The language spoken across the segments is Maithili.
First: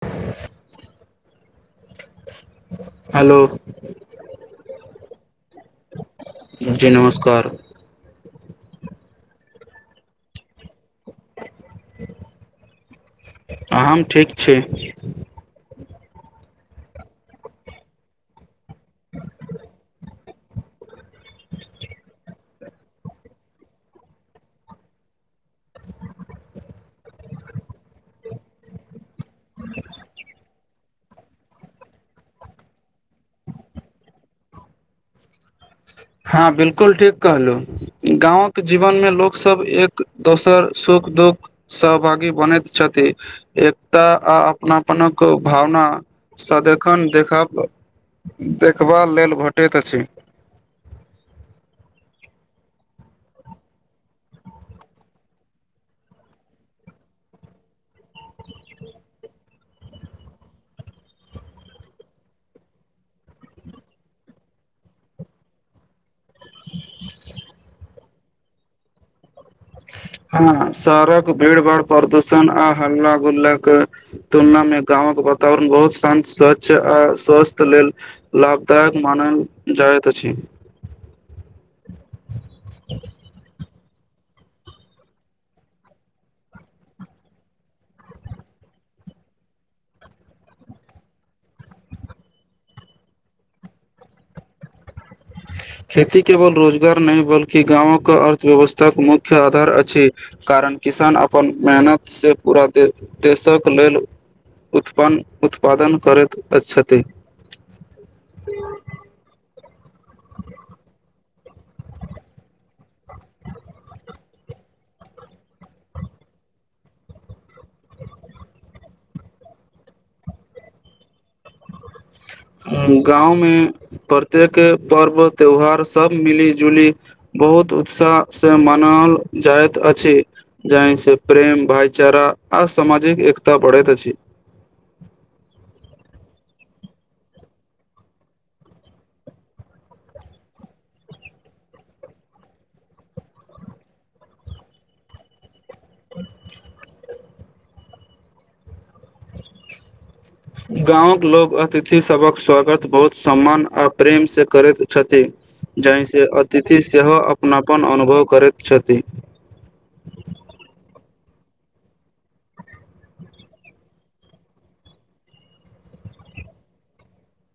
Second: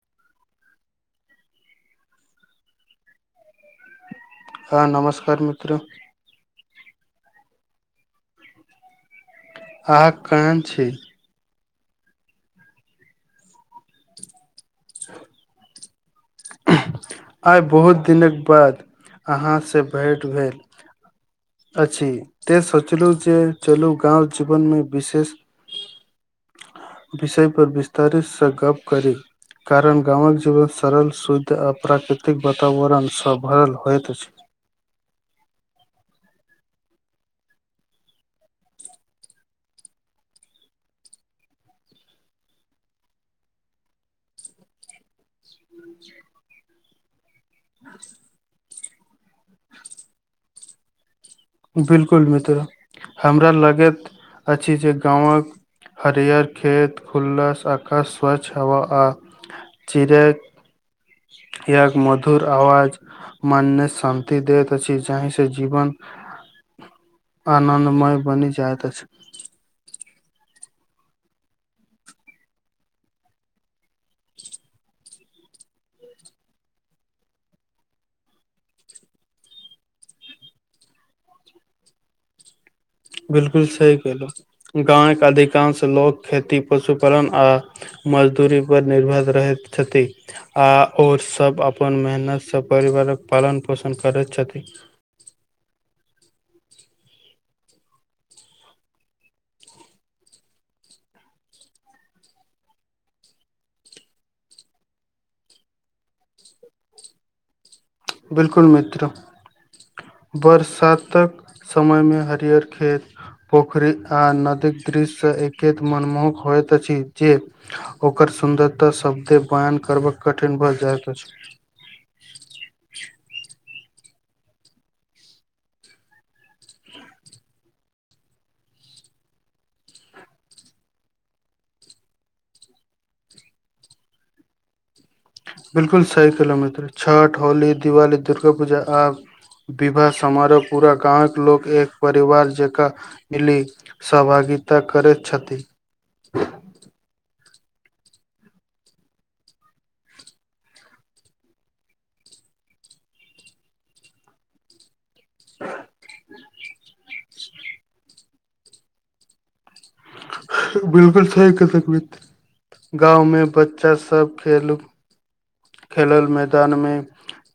[unintelligible] हेलो हँ नमस्कार मित्र जी नमस्कार अहाँ कहन छी हम ठीक छी ह आइ बहुत दिनक बाद अहाँसँ भेँट भेल अछि ते सोचलू जे चलू गाँव जीवनमे विशेष विषय पर विस्तारितसँ गप करी कारण गामक जीवन सरल शुद्ध आ प्राकृतिक वातावरणसँ भरल होइत अछि [inaudible] हँ बिल्कुल ठीक कहलू गाँंवके जीवन मे लोक सब एक दोसर श सुख दुःख सहभागी बनैत छथि एकता आ अपनापनक भावना सदखन देखब [unintelligible] देखबाल लेल भेटैत अछि बिल्कुल मित्र हमरा लगैत अछि जे गांवक हरियर खेत खुल्लस आकाश स्वच्छ हवा आ चिरे इक मधुर आवाज मानने शांति देैत अछि जाहि से जीवन आनन्दमय बनि जाइत अछि हँ शहड़क भीड़ भाड़ प्रदूषण आ हल्ला गुल्लाक तुलनामे गामक वातावरण बहुत शान्त स्वच्छ आ स्वास्थ लेल लाभदायक मानल जाय करैत अछि [unintelligible] बिल्कुल सही केहलौं गाँव के अधिकांश लोक खेती पशुपालन आ मजदूरी पर निर्भर रहैत छथि आ ओर सब अपन मेहनत से परिवार करक पालन पोषण करैत छथि खेती केवल रोजगार नहि बल्कि गाँवक अर्थव्यवस्थाक मुख्य आधार अछि कारण किसान अपन मेहनत से पूरा दे देशक लेल उत्पन्न उत्पादन करैत छथि बिल्कुल मित्र बरसातक समय मे हरियर खेत पोखरी आ नदीक दृश्यसँ एकैत मनमोहक होइत अछि जे ओकर सुन्दरता शब्दे वायान करबक कठिन भऽ जाइत अछि गाँव मे प्रत्येक पर्व त्यौहार सब मिली जुली बहुत उत्साह से मानाओल जाइत अछि जाहिसँ प्रेम भाईचारा आ सामाजिक एकता पढ़ैत अछि बिल्कुल सही कहलौ मित्र छठ होली दिवाली दुर्गा पूजा आब विवाह समारोह पूरा गाँवक लोक एक परिवार जकाँ मिली सहभागी गीता करैत छथि गाँंवक लोक अतिथि सभक स्वागत बहुत सम्मान आ प्रेम से करैत छथि जाहिसँ तिथि सेहो अपनापन अनुभव करैत छथि बिल्कुल सही कहलौं मित्र गाँवमे बच्चा सब खेलु खेलल मैदानमे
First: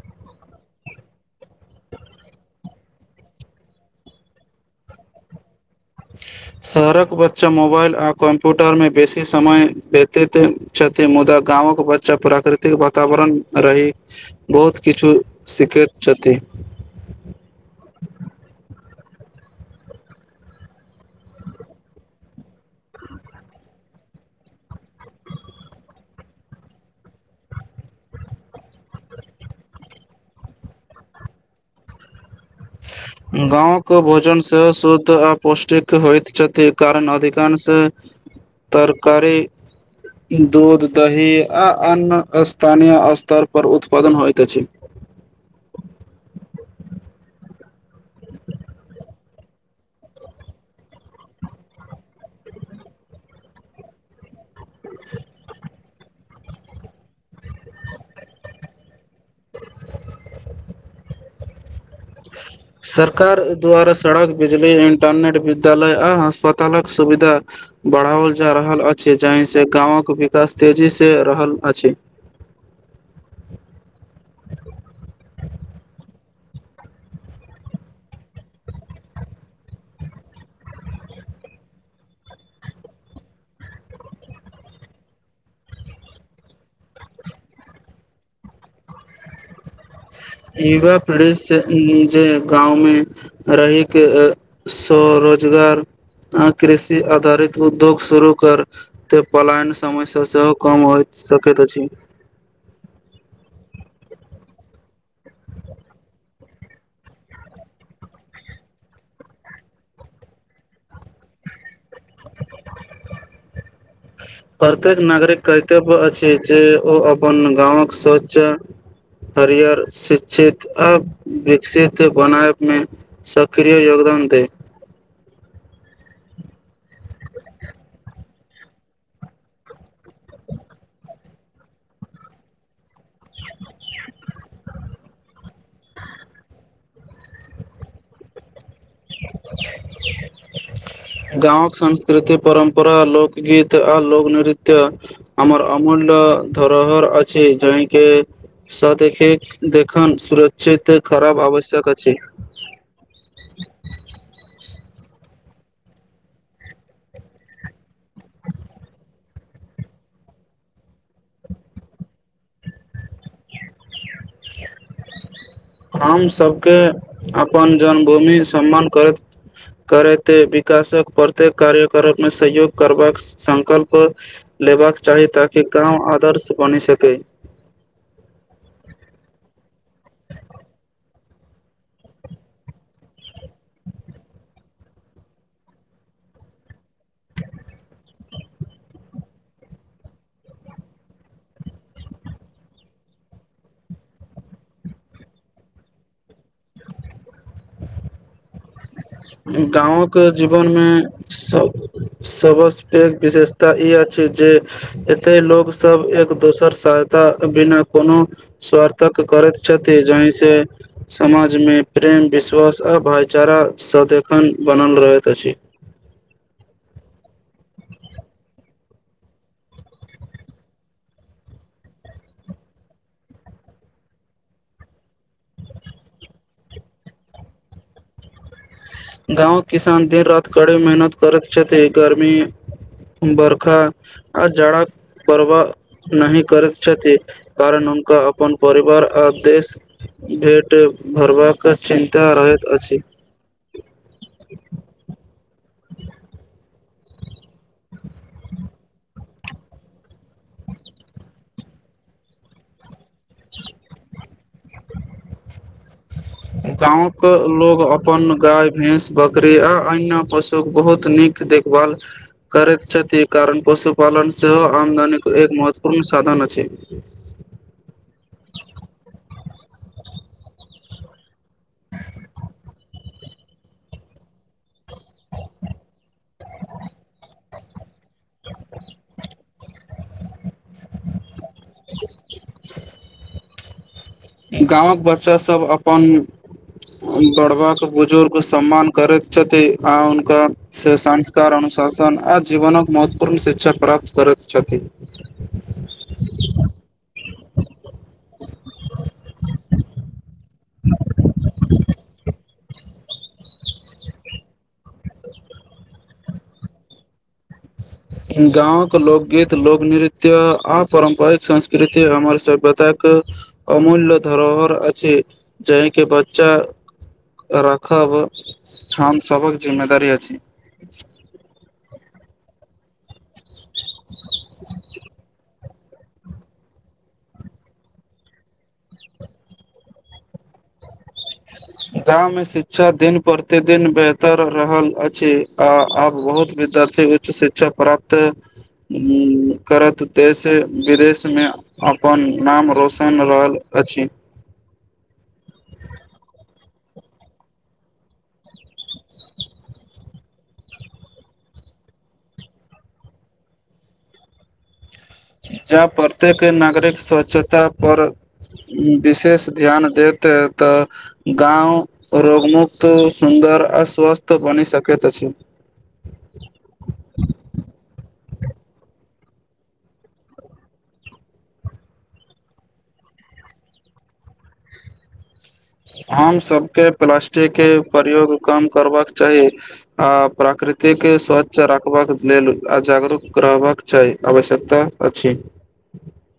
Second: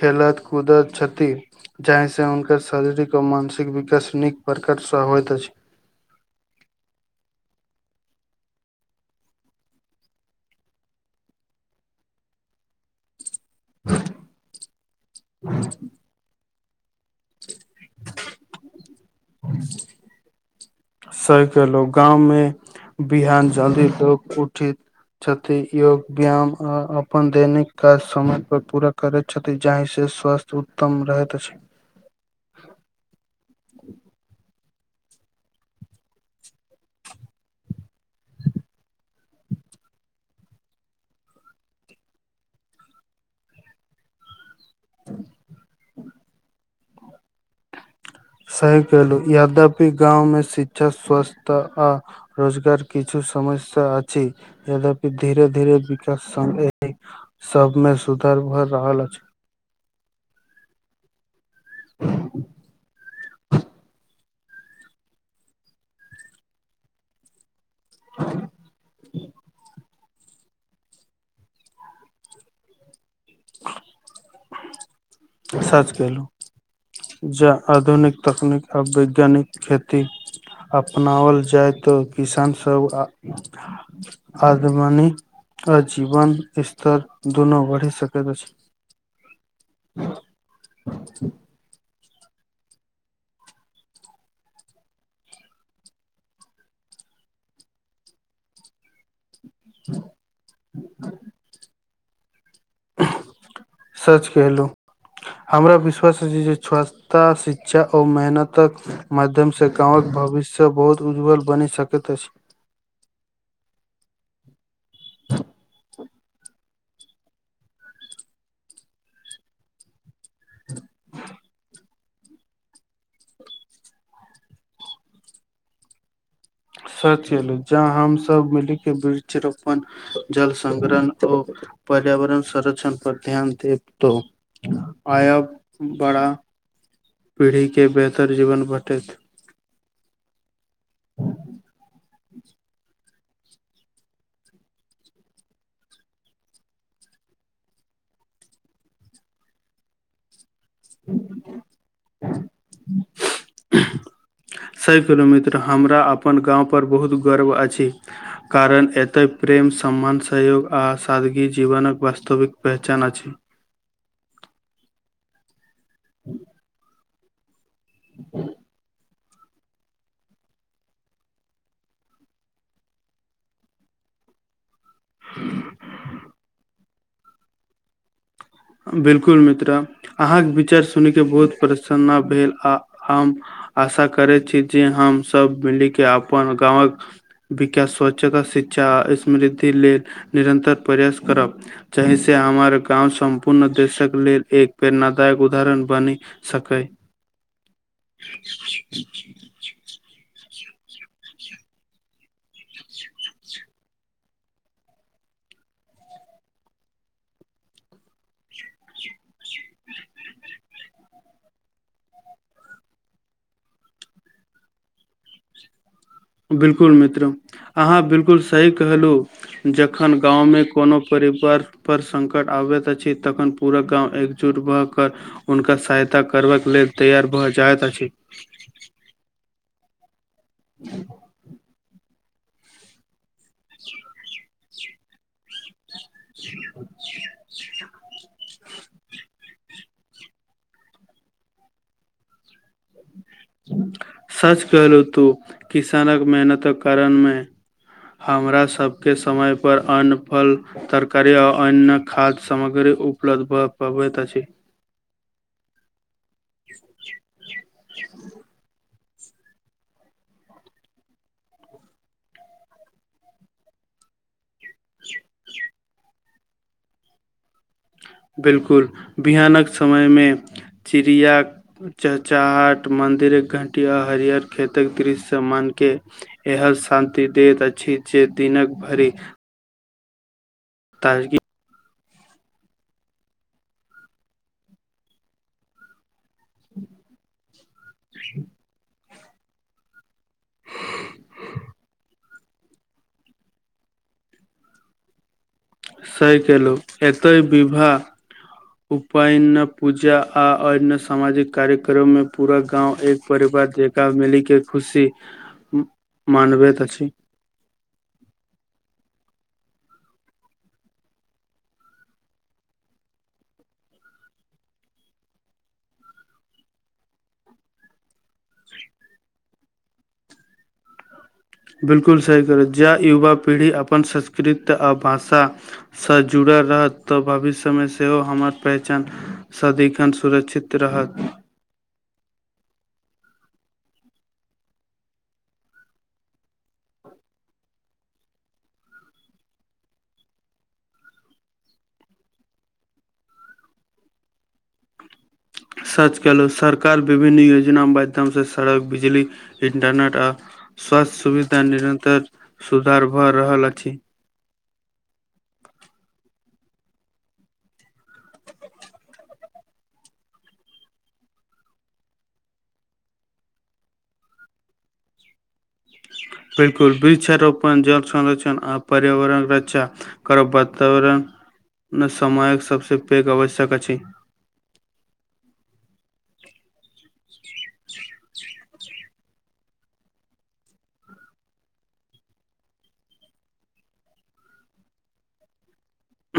खेलत कूदत छथि जाहिसँ हुनकर शारीरिक आ मानसिक विकास नीक प्रकार सँ होइत अछि शहरक बच्चा मोबाइल आ कम्प्यूटरमे बेसी समय देतैत छथि मुदा गामवके बच्चा प्राकृतिक वातावरण रहि बहुत किछु सिखैत छथि। ह [unintelligible] सहके लोक गाँवमे बिहान जल्दी लोक उठि छथि योग व्यायाम आ अपन दैनिक काज समय पर पूरा करैत छथि जहि से स्वास्थ्य उत्तम रहैत अछि गांव कऽ भोजन सेहो शुद्ध आ पौष्टिक होइत छथि कारण अधिकांश तरकारी दूध दही आ अन्न स्थानीय स्तर पर उत्पादन होइत अछि ह [unintelligible] सही कहलु यद्यपि गाँवमे शिक्षा स्वास्थ्य आ रोजगार किछु समस्या अछि यद्यपि धीरे धीरे सभमे सुधार भऽ रहल अछि [unintelligible] सरकार द्वारा सड़क बिजली इंटरनेट विद्यालय आ अस्पतालक सुविधा बढ़ाओल जा रहल अछि जाहि से गाँवक विकास तेजीसँ रहल अछि। सच कहलु। जा आधुनिक तकनीक आ वैज्ञानिक खेती अपनाओल जाय तऽ किसान सब आदमनी आजीवन स्तर दुनो वढ़ि सक अछि। इवा प्रेश से इ जे गाँवमे रहिके स्वरोजगार आ कृषि आधारित उद्योग शुरू कर त पलायन समस्या सेहो कम होइत सकैत अछि। सच केहलु। हमरा विश्वास अछि जे स्वच्छता शिक्षा औ मेहनतक माध्यमसँ गाँव भविष्य बहुत उज्ज्वल बनि सकैत अछि। प्रत्येक नागरिक कर्तव्य अछि जे ओ अपन गांवक शोचा हरियर शिक्षित आ विकसित बनायब मे सक्रिय योगदान [unintelligible] [unintelligible] हमसभ मिली के वृक्षरोपण जल संग्रह ओ पर्यावरण संरक्षण पर ध्यान देब त आयब बड़ा पीढ़ी के बेहतर जीवन ब गाँवक संस् कृति परम्परा लोकगीत आ लोक नृत्य हमर अमूल्य धरोहर अछी जाहि के साथ देखन सुरत चित खराब आवश्यक अछि। सही कहलों मित्र हमरा अपन गाँव पर बहुत गर्व अछि, कारण एतय प्रेम प्रेम सम्मान सहयोग आ सादगी जीवनक वास्तविक पहचान अछि। हम सभके अपन जन्मभूमि सम्मान करैत करते विकासक प्रत्येक कार्यक्रम सहयोग करबाक संकल्प लेबाक चाही ताकि गाँव आदर्श बनि सकय। बिलकुल मित्र अहाँ के विचार सुन के बहुत परसन्न भेल आ हम आशा करै छी जे हमसभ मिलि कऽ अपन गाँव कऽ विकास स्वच्छता शिक्षा आ समृद्धि लेल निरंन्तर प्रयास करब, चहि से हमर गाँव सम पुनः देशक लेल एक प्रेरणादायक उदाहरण बनि सकय। [inaudible] गाँव कऽ जीवन में सब सब सँ पैघ विशेषता ई अछि जे एते लोक सभ एक दोसर सहायता बिना कोनो स्वार्थक करैत छथि, जाहि सँ से समाज में प्रेम विश्वास आ भाईचारा सद खन बनल रहैत अछि। बिलकुल मित्र अहाँ बिल्कुल सही कहलू जखन गाँव में कोनो परिवार पर संकट आब अबैत अछि तखन पूरा गाँव एकजुट भऽ कऽ हुनका सहायता करबाक लेल तैयार भऽ जा जायत अछी। गाँंव किसान देर रात्रि कड़ी मेहनत करैत छथि। मी बरखा आ जाराक प्रवाह नहि करैत छथि कारण हुनका अपन परिवार आदेश भेट भरबाक चिन्ता रहैत अछि। सच कहलहु तू किसानकऽ मेहनत कारण में हमरा सभके समय पर अन्न फल तरकारी आओ अन्न खाद्य सामग्री उपलब्ध भ पबैत अछी। गाँव कऽ लोग अपन गाय भैंस बकरी आ अन्य पशुक बहुत नीक देखभाल करैत छथि कारण पशुपालन सेहो आमदनीक एक महत्वपूर्ण साधन अछि [inaudible] बिलकुल बिहानक समय मे चिड़िया चहचाहट मन मन्दिर क घंटी आ हरियर खेतक दृश्य मन के एहन शान्ति दैत अछि जे दिनक भरि ताजगी [inaudible] गामक बच्चा सब अपन बढ़वाक बुजुर्ग सम्मान करैत छथि आ हुनका से संस्कार अनुशासन आ जीवनक महत्वपूर्ण शिक्षा प्राप्त करैत छथि स केलहुँ एतय विवाह उपायन पूजा आ अय में सामाजिक कार्यक्रम में पूरा गाँव एक परिवार जेकाँ मिली के खुशी मानवैत अछि गाँव के लोकगीत लोकनृत्य आ पारंपरिक संस्कृति हमार सभ्यता एक अमूल्य धरोहर अछि जाहि के बच्चा रखब हम सभक जिम्मेदारी अछि ज युवा पीढ़ी अपन संस्कृत आ भाषा सँ जुड़ल रहत तऽ भविष्यमे सेहो हमर पहचान सदिखन सुरक्षित रह हक गाँंव में शिक्षा दिन प्रतिदिन बेहतर रहल अछि आ आब बहुत विद्या शिक्षा प्राप्त करत देश विदेश मे अपन नाम रोशन रहल अछि [inaudible] सच कयलहुँ सरकार विभिन्न योजना माध्यम सँ सड़क बिजली इन्टरनेट आ स्वास्थ्य सुविधा निरतर सुधार भऽ रहल अछि ज प्रत्येक नागरिक स्वच्छता पर विशेष ध्यान देत तऽ गाँव रोगमुक्त सुं सुन्दर अ स्वस्थ बनि सकैत अछि [inaudible] बिल्कुल वृक्षारोपण जल संरक्षण आ पर्यावरण रक्षा करब वातावरण मे समयक सबसे पैघ आवश्यक अछि हम सबके प्लास्टिक के प्रयोग कम करबाक चाही आ प्राकृतिक स्वच्छ रखबाक लेल आ जागरूक रहबाक क चाहि आवश्यकता अछि [inaudible]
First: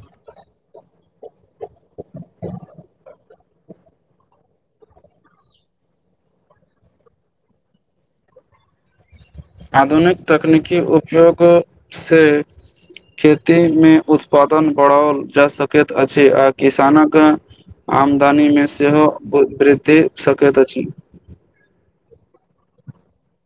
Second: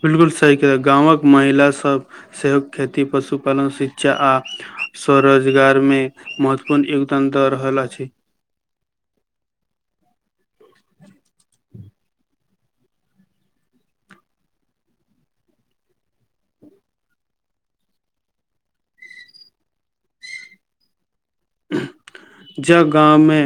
बिलकुल सही गाँवक महिला सब सेहो खेती पशुपालन शिक्षा आ स्वरोजगार मे महत्वपूर्ण योगदान दऽ रहल अछि आधुनिक तकनीकी उपयोग सँ खेती मे उत्पादन बढ़ाओल जा सकैत अछि आ किसानक आमदनी मे सेहो वृद्धि सकैत अछि [inaudible] जब गाँवमे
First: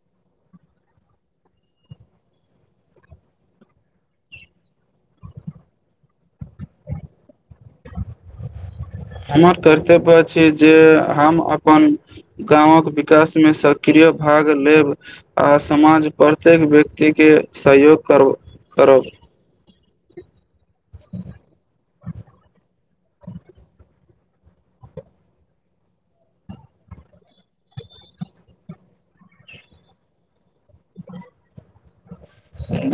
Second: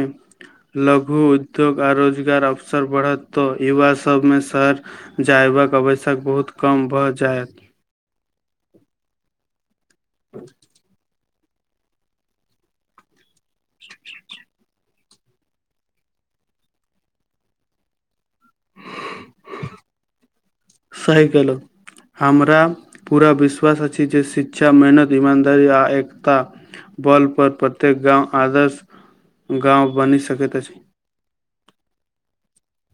लघु उद्योग आ रोजगार अवसर बढ़त त युवा युवा सभमे शहर जयबाक आवश्यक बहुत कम भऽ जायत हमर कर्तव्य अछि जे हम अपन गाँवक विकास मे सक्रिय भाग लेब आ समाज प्रत्येक व्यक्तिके सहयोग करब सही केलहु हमरा पूरा विश्वास अछि जे शिक्षा मेहनत ईमानदारी आ एकता बल पर प्रत्येक गाँव आदर्श गाँव बनि सकैत अछि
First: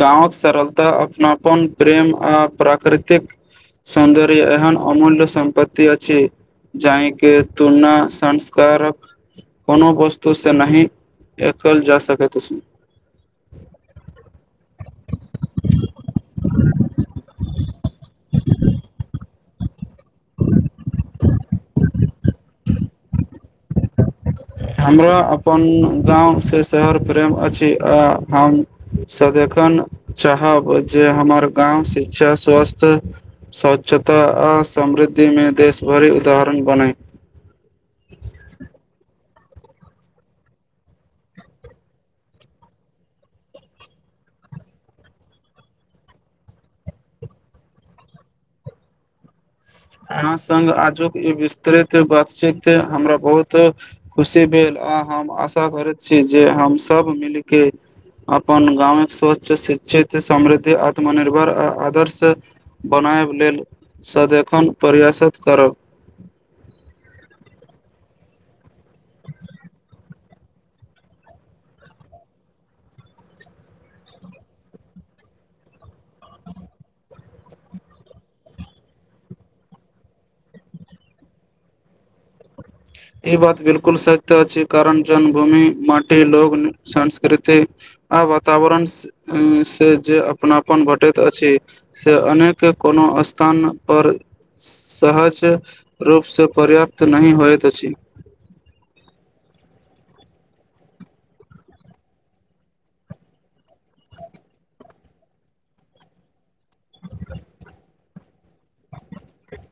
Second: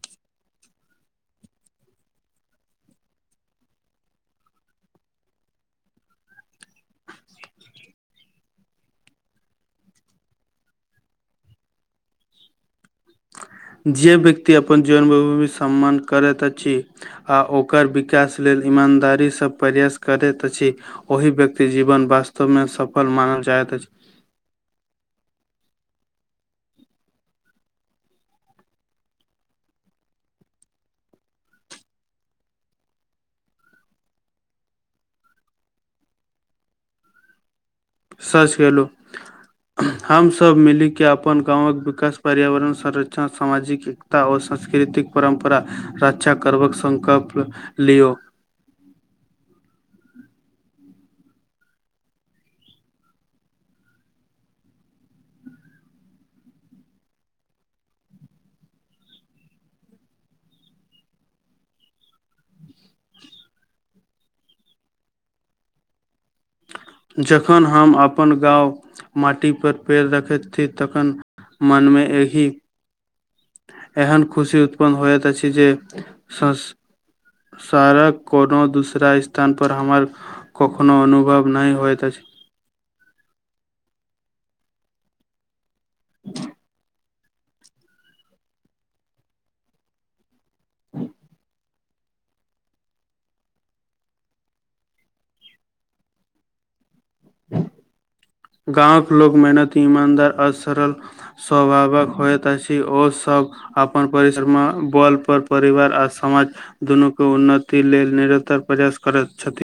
गाँवक सरलता अपनापन प्रेम आ प्राकृतिक सौन्दर्य एहन अमूल्य सम्पत्ति अछि जाहिके तुलना संस्कारक कोनो वस्तुसँ नहि एकल जा सकैत अछि जे व्यक्ति अपन जन्मभूमि सम्मान करैत अछि आ ओकर विकास लेल ईमानदारीसँ प्रयास करैत अछि ओहि व्यक्ति जीवन वास्तवमे सफल मानल जाइत अछि ह [inaudible] हमरा अपन गाँवसँ शहर प्रेम अछि आ हम सँ देखन चाहब जे हमर गाँव शिक्षा स्वास्थ स्वच्छता आ समृद्धिमे देशभरि उदाहरण बनय सच केहलु हम सभ मिलि कऽ अपन गावँक विकास पर्यावरण संरक्षण सामाजिक एकता आ सक्ष सांस्कृतिक परम्परा रक्षा करबाक संकल्प लियौ अहाँ संग आजुक ई विस्तृत बातचीत हमरा बहुत खुशी भेल आ हम आशा करैत छी जे हम सभ मिलके अपन गामक स्वच्च शिक्षित समृद्धि आत्मनिर्भर आ आदर्श बना बनायब लेल सदिखन प्रयासत करब जखन हम अपन गाँव माटी पर पैर रखैत छी तखन मन मे एही एहन खुशी उत्पन्न होयत अछि जे संस सारा कोनो दूसरा स्थान पर हमर कखनो अनुभव नहि होइत अछि [inaudible] ई बात बिलकुल सत्य अछि कारण जन्मभूमि माटे लोग संस रीति आ वातावरण से जे अपनापन भेटैत अछि से अनेक कोनो स्थानपर सहज रूपसँ पर्याप्त नहि होयत अछि [inaudible] गाँवक लोक मेहनती ईमानदार आ सरल स्वभावक होयत अछि ओसभ अपन परिसरमे बल पर परिवार आ समाज दुनूके उन्नति लेल निरन्तर प्रयास करैत छथि